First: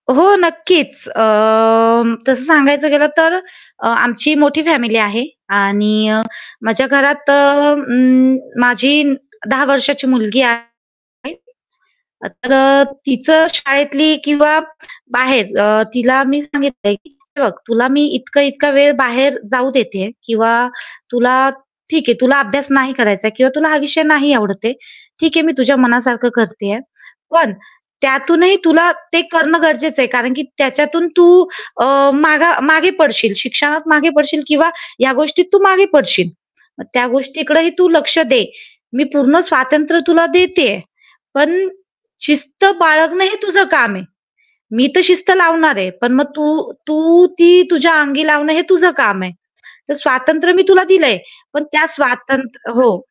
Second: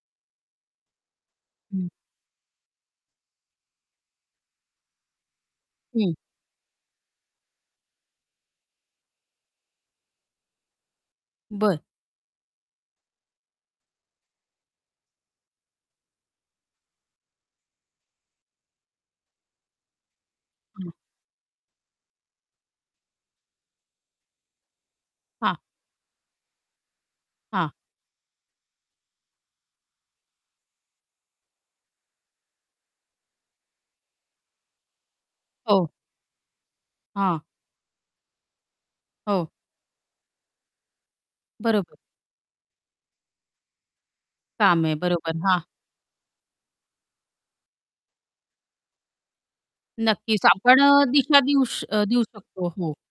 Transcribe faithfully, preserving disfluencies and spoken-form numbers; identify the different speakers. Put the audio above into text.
Speaker 1: हो. नक्कीच.
Speaker 2: हं.
Speaker 1: अं, तस सांगायचं गेलं तर अ, आमची मोठी फॅमिली आहे आणि
Speaker 2: हं.
Speaker 1: माझ्या घरात अ, उम्म, माझी दहा वर्षाची मुलगी आहे.
Speaker 2: बरं.
Speaker 1: तर अ, तीच शाळेतली किंवा बाहेर अ, तिला मी सांगितल की "हे बघ तुला मी इतका-इतका वेळ बाहेर जाऊ देते किंवा
Speaker 2: हं.
Speaker 1: तुला ठीक आहे, तुला अभ्यास नाही करायचा आहे किंवा तुला हा विषय नाही आवडत आहे. ठीक आहे मी
Speaker 2: हां.
Speaker 1: तुझ्या मनासारख करतेय. पण
Speaker 2: हां.
Speaker 1: त्या त्यातूनही तुला ते करणं गरजेच आहे, कारण की त्याच्यातून तू अ, माग मागे पडशील. शिक्षणात मागे पडशील किंवा या गोष्टीत तू मागे
Speaker 2: हो.
Speaker 1: पडशील, मग त्या
Speaker 2: हां.
Speaker 1: गोष्टीकडेही तू लक्ष दे. मी पूर्ण
Speaker 2: हो.
Speaker 1: स्वातंत्र्य तुला देतेय. पण
Speaker 2: बरोबर.
Speaker 1: शिस्त बाळगण हे तुझ काम आहे,
Speaker 2: काम
Speaker 1: मी
Speaker 2: आहे.
Speaker 1: तर शिस्त
Speaker 2: बरोबर. हां.
Speaker 1: लावणार आहे, पण मग तू तू ती तुझ्या अंगी लावण हे तुझ काम आहे, तर
Speaker 2: नक्कीच.
Speaker 1: स्वातंत्र्य मी
Speaker 2: आपण
Speaker 1: तुला
Speaker 2: अ,
Speaker 1: दिलय,
Speaker 2: दिशा देऊ
Speaker 1: पण
Speaker 2: श
Speaker 1: त्या
Speaker 2: अ, देऊ
Speaker 1: स्वातंत्र्य"
Speaker 2: शकतो
Speaker 1: हो.
Speaker 2: हो